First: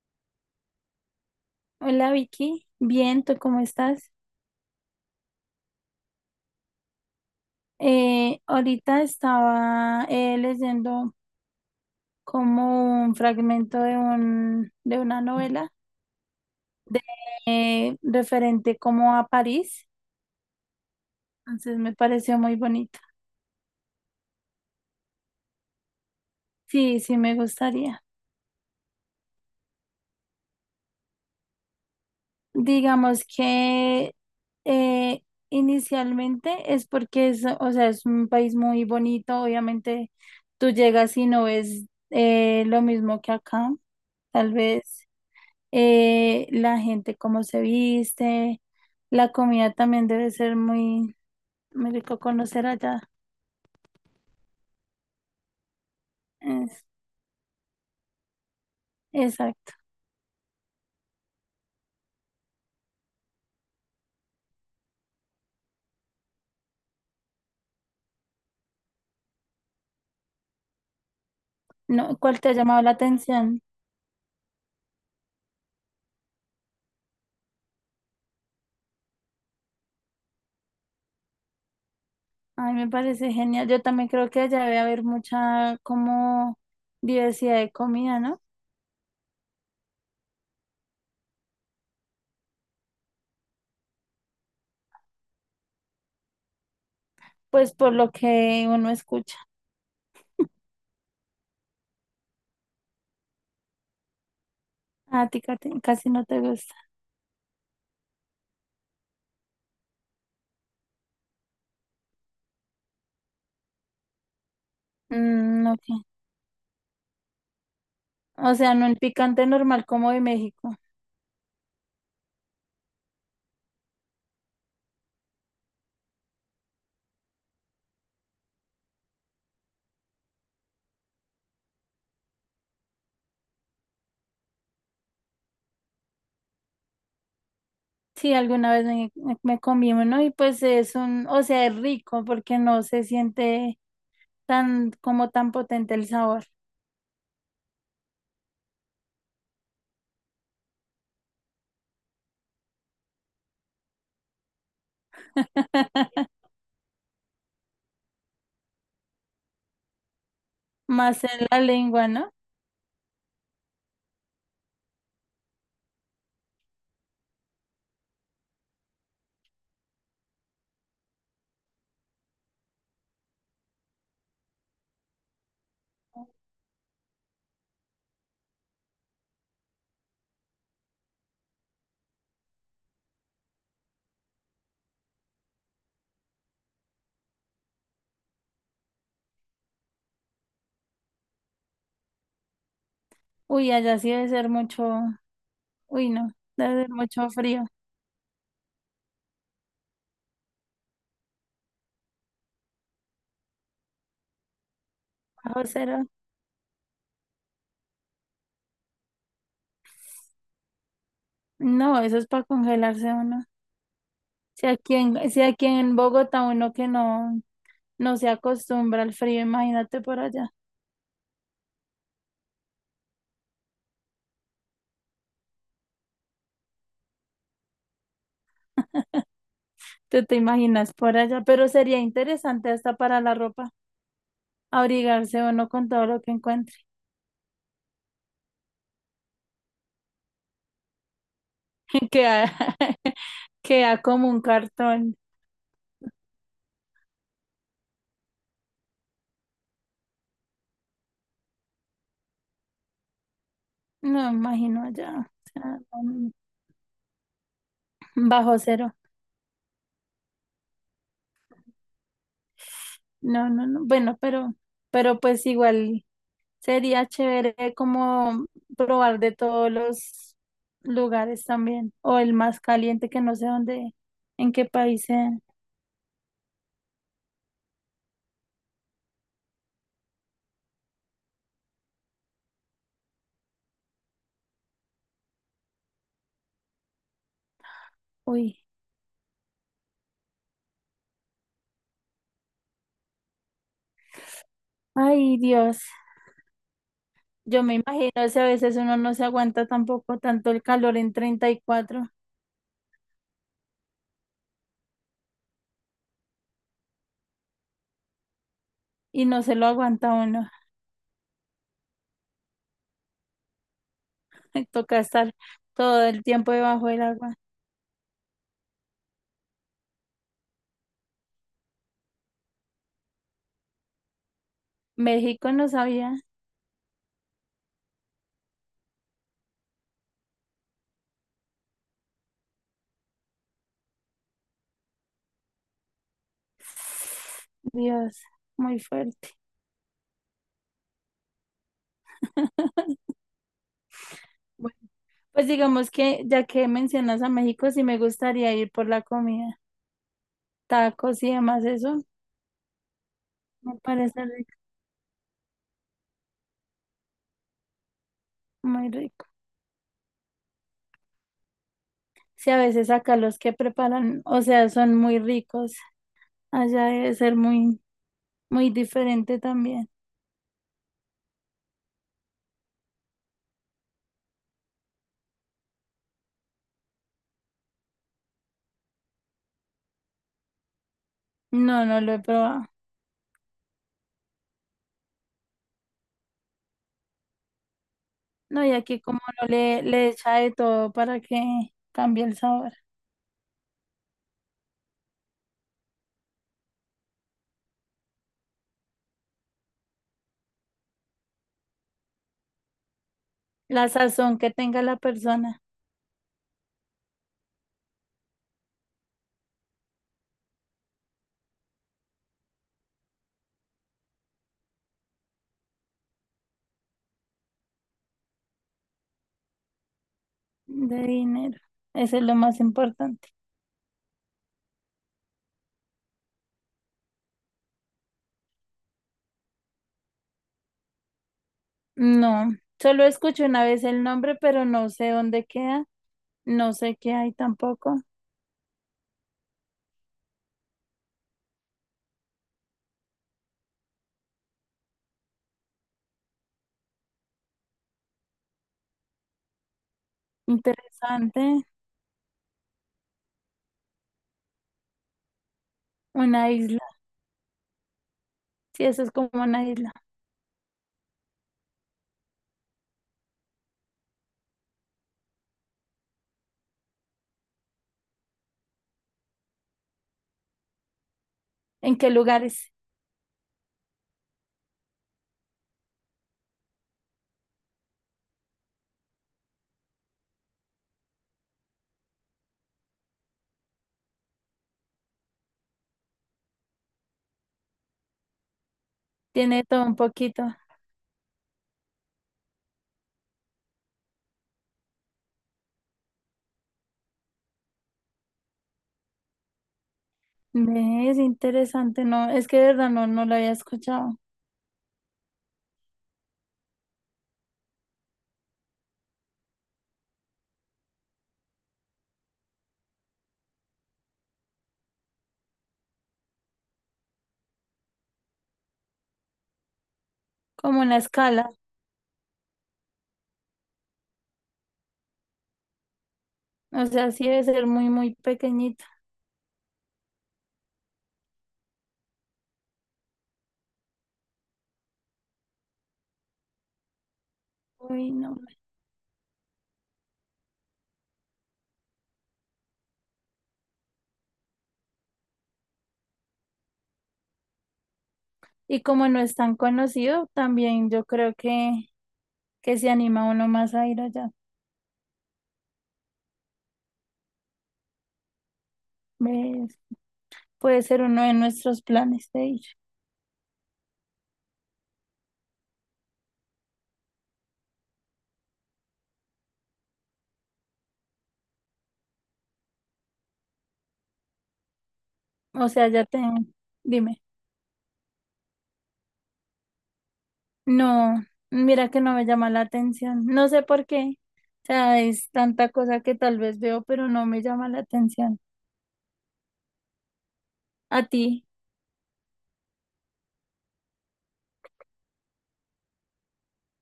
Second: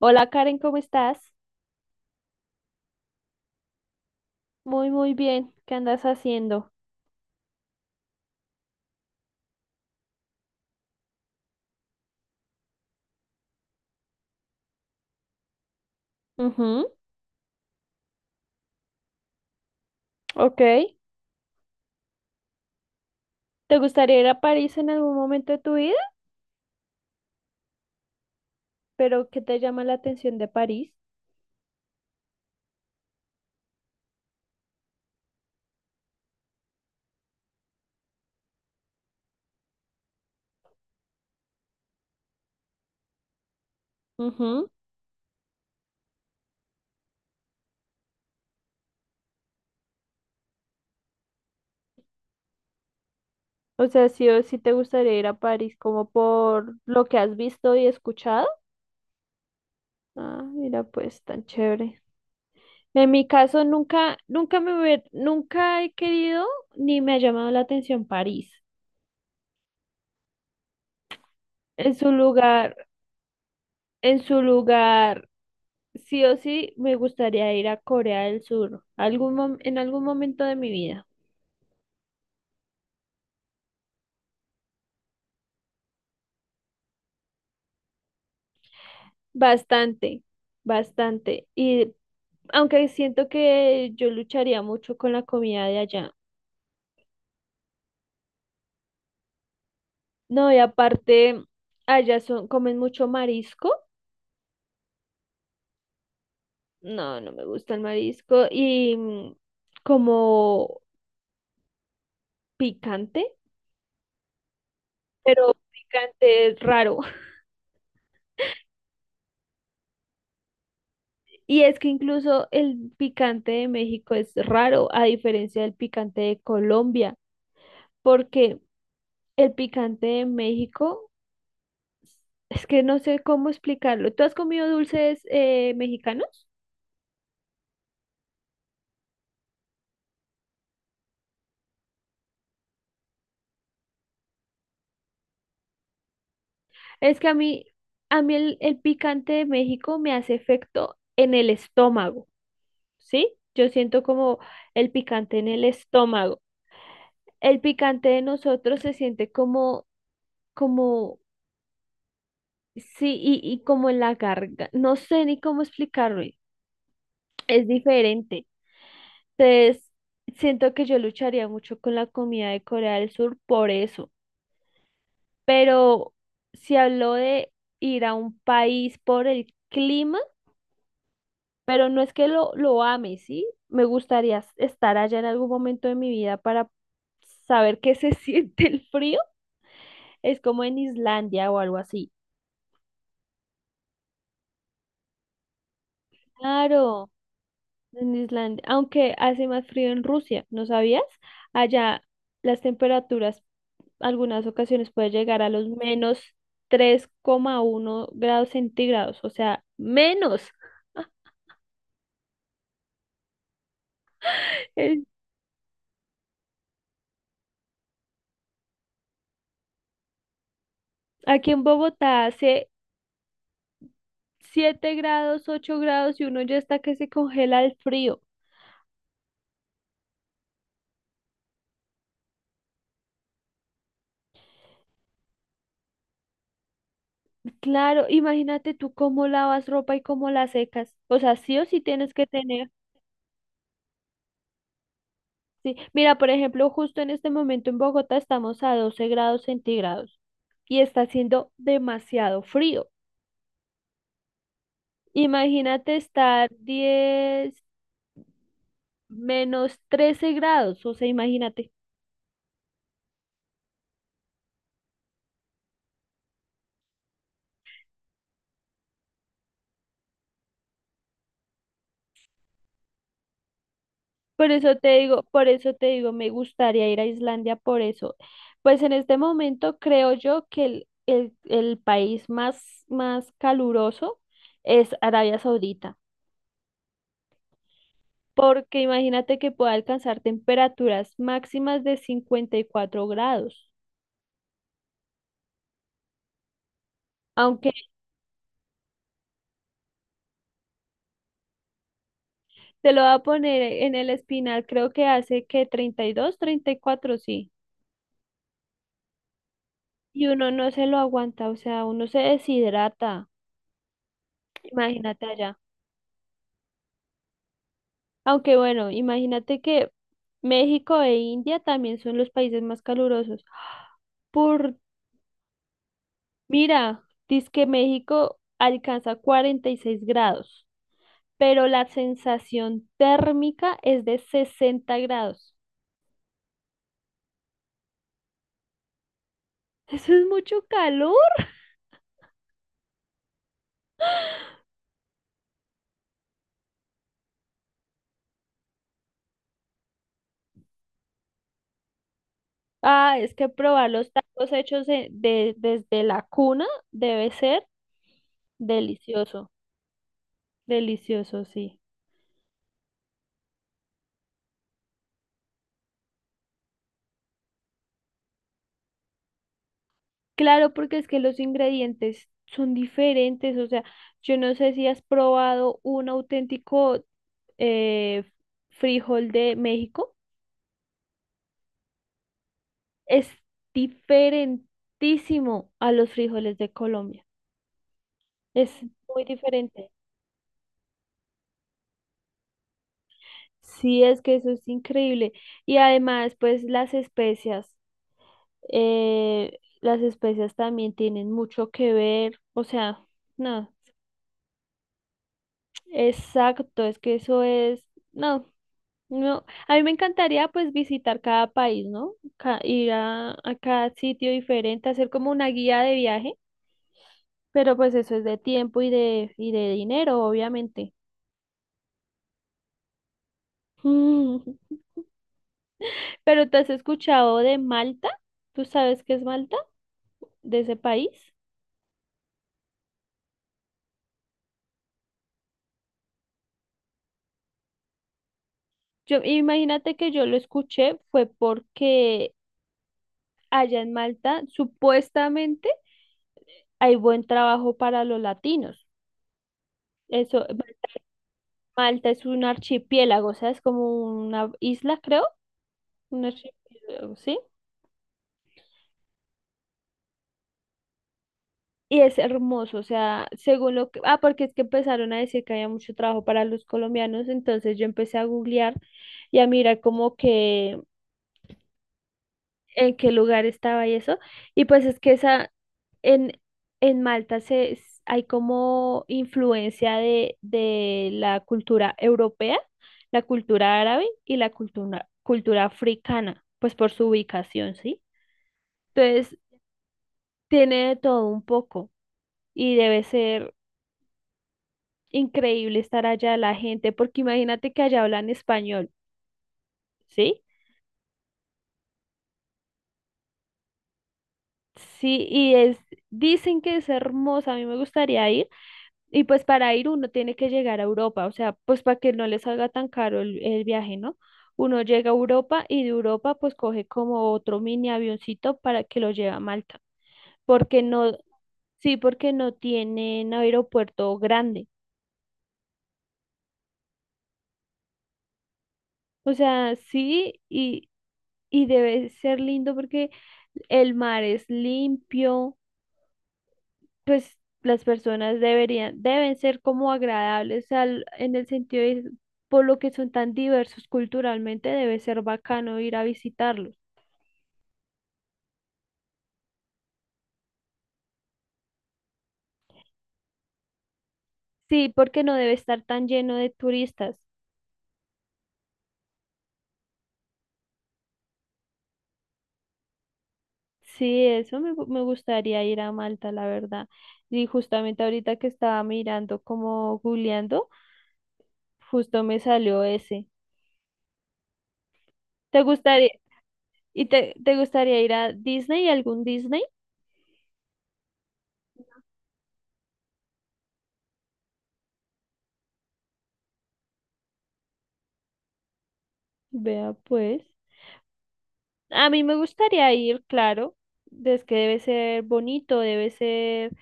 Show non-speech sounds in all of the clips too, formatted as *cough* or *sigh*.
Hola Karen, ¿cómo estás? Hola Vicky, bien, ¿tú cómo estás? Muy, muy bien. ¿Qué andas haciendo? Ahorita estaba leyendo como un fragmento de de una novela Ujú, de referente como a París, ok. entonces me pareció muy bonito. ¿Te gustaría ir a París en algún momento de tu vida? Sí, sí me gustaría. ¿Pero qué te llama la atención de París? Digamos que eh, inicialmente es porque es, o sea, es un país muy bonito, obviamente tú llegas y no ves lo mismo que acá, tal Ujú. vez. La gente cómo se viste, la comida también debe ser muy, muy rico conocer allá. O sea, sí o sí te gustaría ir a París como por Es- lo que has visto y escuchado. exacto. Ah, mira, pues tan chévere. En mi caso, nunca, nunca nunca he querido ni me ha llamado la atención París. En su No, ¿cuál te ha lugar, llamado la atención? en su lugar. Sí o sí, me gustaría ir a Corea del Sur, en algún momento de mi vida. Ay, me parece genial. Yo también creo que allá debe haber mucha como diversidad de comida, ¿no? Bastante, bastante. Y aunque siento que yo lucharía mucho con la comida de allá. Pues por lo que uno escucha. No, y aparte, comen mucho marisco. A ti Katy, casi no te gusta. No, no me gusta el marisco. Y como picante, pero Mm, ok. picante es raro. *laughs* O sea, no el picante normal como de México. Y es que incluso el picante de México es raro, a diferencia del picante de Colombia. Porque El picante de México, es que no sé cómo explicarlo. ¿Tú has comido dulces mexicanos? Sí, alguna vez me comí uno y pues es un, o sea, es rico porque no se siente tan como tan potente el sabor. Es que a mí el picante de México me hace efecto en el estómago, ¿sí? Yo siento como el picante en el estómago. *laughs* El picante de nosotros se siente como, Más en la lengua, ¿no? sí, y como en la garganta. No sé ni cómo explicarlo. Es diferente. Entonces, siento que yo lucharía mucho con la comida de Corea del Sur por eso, pero se habló de ir a un país por el clima, pero no es que lo ame, ¿sí? Me gustaría estar allá en algún momento de mi vida para saber qué se *laughs* siente el frío. Es como en Islandia o algo así. Uy, allá sí debe ser mucho, uy, no, debe ser Claro, mucho frío, en Islandia, aunque hace más frío en Rusia, ¿no sabías? Allá las temperaturas algunas ocasiones puede llegar a bajo los cero. -3,1 grados centígrados, o sea, menos. No, eso es para congelarse uno. *laughs* Si aquí en Bogotá uno que no, no se acostumbra al frío, imagínate por allá. Aquí en Bogotá hace 7 grados, 8 grados y uno ya está que se congela el frío. *laughs* Tú te imaginas por allá, pero sería interesante hasta para la ropa, abrigarse uno con todo lo que encuentra. Claro, imagínate tú cómo lavas ropa y cómo la secas. O sea, sí o sí *laughs* tienes que que tener. *laughs* queda como un cartón. Sí. Mira, por ejemplo, justo en este momento en Bogotá estamos a 12 grados centígrados y está haciendo demasiado frío. No me imagino ya, o sea, Imagínate estar diez, bajo cero. -13 grados, o sea, imagínate. No, no, no. Bueno, pero pues igual sería chévere como probar de todos los lugares también. O el más caliente que no sé dónde, Por en qué eso te país digo, sea. por eso te digo, me gustaría ir a Islandia por eso. Pues en este momento creo yo que el país más, más caluroso es Arabia Saudita, Uy, porque imagínate que pueda alcanzar temperaturas máximas de 54 grados. ay Dios. Yo Aunque me imagino si a veces uno no se aguanta tampoco tanto el calor en 34 y cuatro te lo va a poner en el espinal, creo que hace que treinta y dos, 34, sí. y no se lo aguanta Y uno. uno no se lo aguanta, o sea, uno se deshidrata. *laughs* Toca Imagínate estar allá. todo el tiempo debajo del agua. Aunque bueno, imagínate que México e India también son los países más calurosos. Por, México no sabía. mira, dice que México alcanza 46 grados, pero la sensación térmica es de 60 grados. Dios, muy fuerte. *laughs* Eso es mucho calor. *laughs* Bueno, pues digamos que ya que mencionas a México, sí me gustaría ir por la comida, tacos y demás, eso Ah, es que me probar los parece tacos rico, hechos desde la cuna debe ser muy rico. delicioso, delicioso, sí. Sí, a veces acá los que preparan, o sea, son muy ricos. Allá debe ser muy, muy diferente también. Claro, porque es que los ingredientes son diferentes, o sea, yo no sé si has probado un auténtico eh, frijol de México, No, no lo he probado. es diferentísimo a los frijoles de Colombia, No, y es aquí como muy no le, diferente. le echa de todo para que cambie el sabor. Sí, es que eso es increíble. Y además, pues las especias también tienen mucho que ver, o sea, no, La sazón que tenga la persona exacto, es que eso es... No, no, a mí me encantaría pues visitar cada país, ¿no? Ir a cada sitio diferente, hacer como una guía de viaje, pero pues eso es de tiempo y de dinero, obviamente. de dinero. Eso es lo más importante. Mm. *laughs* Pero ¿te has escuchado de Malta? ¿Tú sabes qué es Malta? De ese país. No, solo escuché una vez el nombre, pero no sé dónde queda. No sé qué hay tampoco. Yo, imagínate que yo lo escuché fue porque allá en Malta supuestamente hay buen trabajo para los latinos. Eso, Interesante. Malta es un archipiélago, o sea, es como una isla, creo. Una Una isla. archipiélago, ¿sí? Sí, eso es como una isla. Y es hermoso, o sea, según lo que... Ah, porque es que empezaron a decir que había mucho trabajo para los colombianos, entonces yo empecé a googlear y a mirar como que ¿En qué lugares? en qué lugar estaba y eso. Y pues es que esa, en, en Malta hay como influencia de la cultura europea, la cultura árabe y la cultura africana, pues por su ubicación, ¿sí? Entonces, Tiene todo un poquito. tiene de todo un poco y debe ser increíble estar allá la gente, porque imagínate que allá hablan español, ¿sí? Ve, es interesante, no, es que de verdad no, no lo había escuchado. Sí, dicen que es hermosa, a mí me gustaría ir, y pues para ir uno tiene que llegar a Europa, o sea, pues para que no les salga tan caro el viaje, ¿no? Uno llega a Europa y de Europa pues coge como otro mini avioncito para que lo lleve a Malta, Como porque una no, escala. sí, porque no tienen aeropuerto grande, O sea, sí debe ser muy, muy pequeñita. o sea, sí, y debe ser lindo porque el mar es limpio, pues las Uy, no. personas deben ser como agradables en el sentido de, por lo que son tan diversos culturalmente, debe ser bacano ir a visitarlos. Y como no es tan conocido, también yo creo que se anima uno más a ir allá. Sí, porque no debe estar tan lleno de turistas. ¿Ves? Puede ser uno de nuestros planes de ir. Sí, eso me gustaría ir a Malta, la verdad. Y justamente ahorita que estaba mirando como googleando, justo me salió ese. ¿Te O sea, ya gustaría, te... y Dime. te gustaría ir a Disney, ¿algún Disney? No, mira que no me llama la atención. No sé por qué. O sea, es tanta cosa que tal vez veo, pero no me llama la atención. Vea pues. A ti A mí me gustaría ir, claro, es que debe ser bonito, debe ser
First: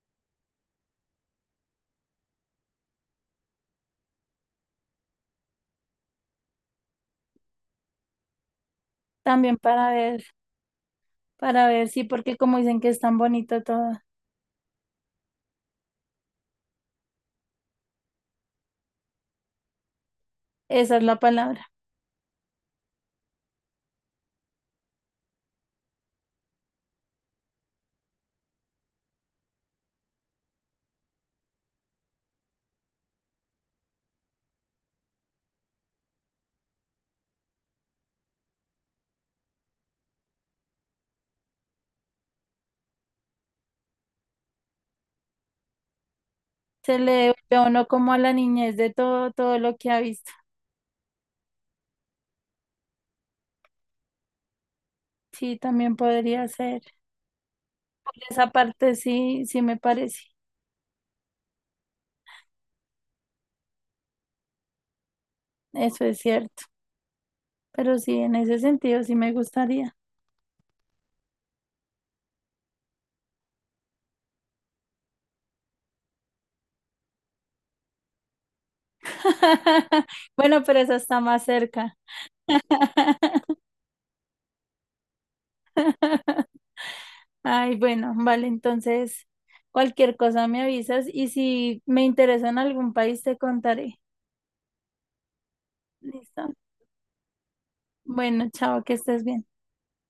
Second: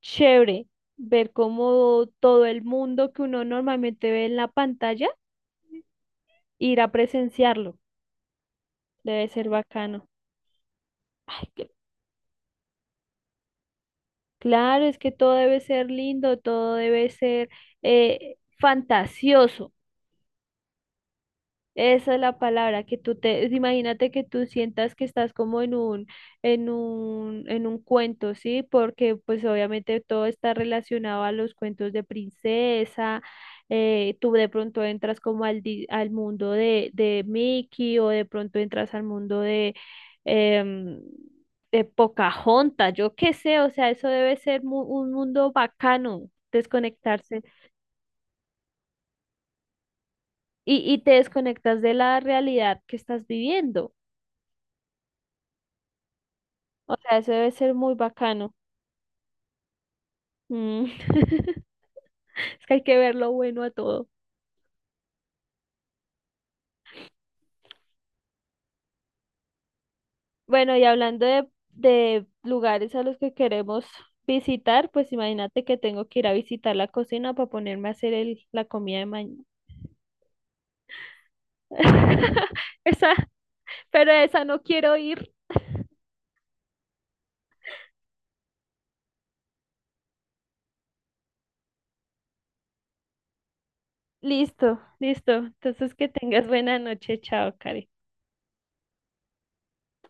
chévere ver cómo todo el mundo que uno normalmente ve en la pantalla, ir a presenciarlo, debe ser también bacano. Ay, para ver, sí, porque como dicen que es tan bonito todo, claro, es que todo debe ser lindo, todo debe ser fantasioso. esa es la palabra. Esa es la palabra, que tú te, imagínate que tú sientas que estás como en un cuento, ¿sí? Porque pues obviamente todo está relacionado a los cuentos de princesa, tú de pronto entras como al mundo de Mickey o de pronto entras al mundo em, de Pocahontas, yo qué sé, o sea, eso debe ser un mundo bacano, Se le desconectarse ve a uno como a la niñez de todo, todo lo que ha visto. y te desconectas de la realidad que estás viviendo. Sí, también podría ser. O sea, eso debe ser muy Por esa bacano. parte sí, sí me parece. Mm. *laughs* Es que hay que ver lo bueno a todo. Eso es cierto. Pero sí, en ese sentido sí me gustaría. Bueno, y hablando de lugares a los que queremos visitar, pues imagínate que tengo que ir a visitar la cocina para ponerme a hacer la comida de mañana. *laughs* Bueno, pero esa está más cerca. *laughs* Esa, *laughs* pero esa no quiero ir. Ay, bueno, vale, entonces cualquier cosa me avisas y si me interesa en algún país te contaré. Listo, listo. Entonces que ¿Listo? tengas buena noche. Chao, Karen. Bueno, chao, que estés bien.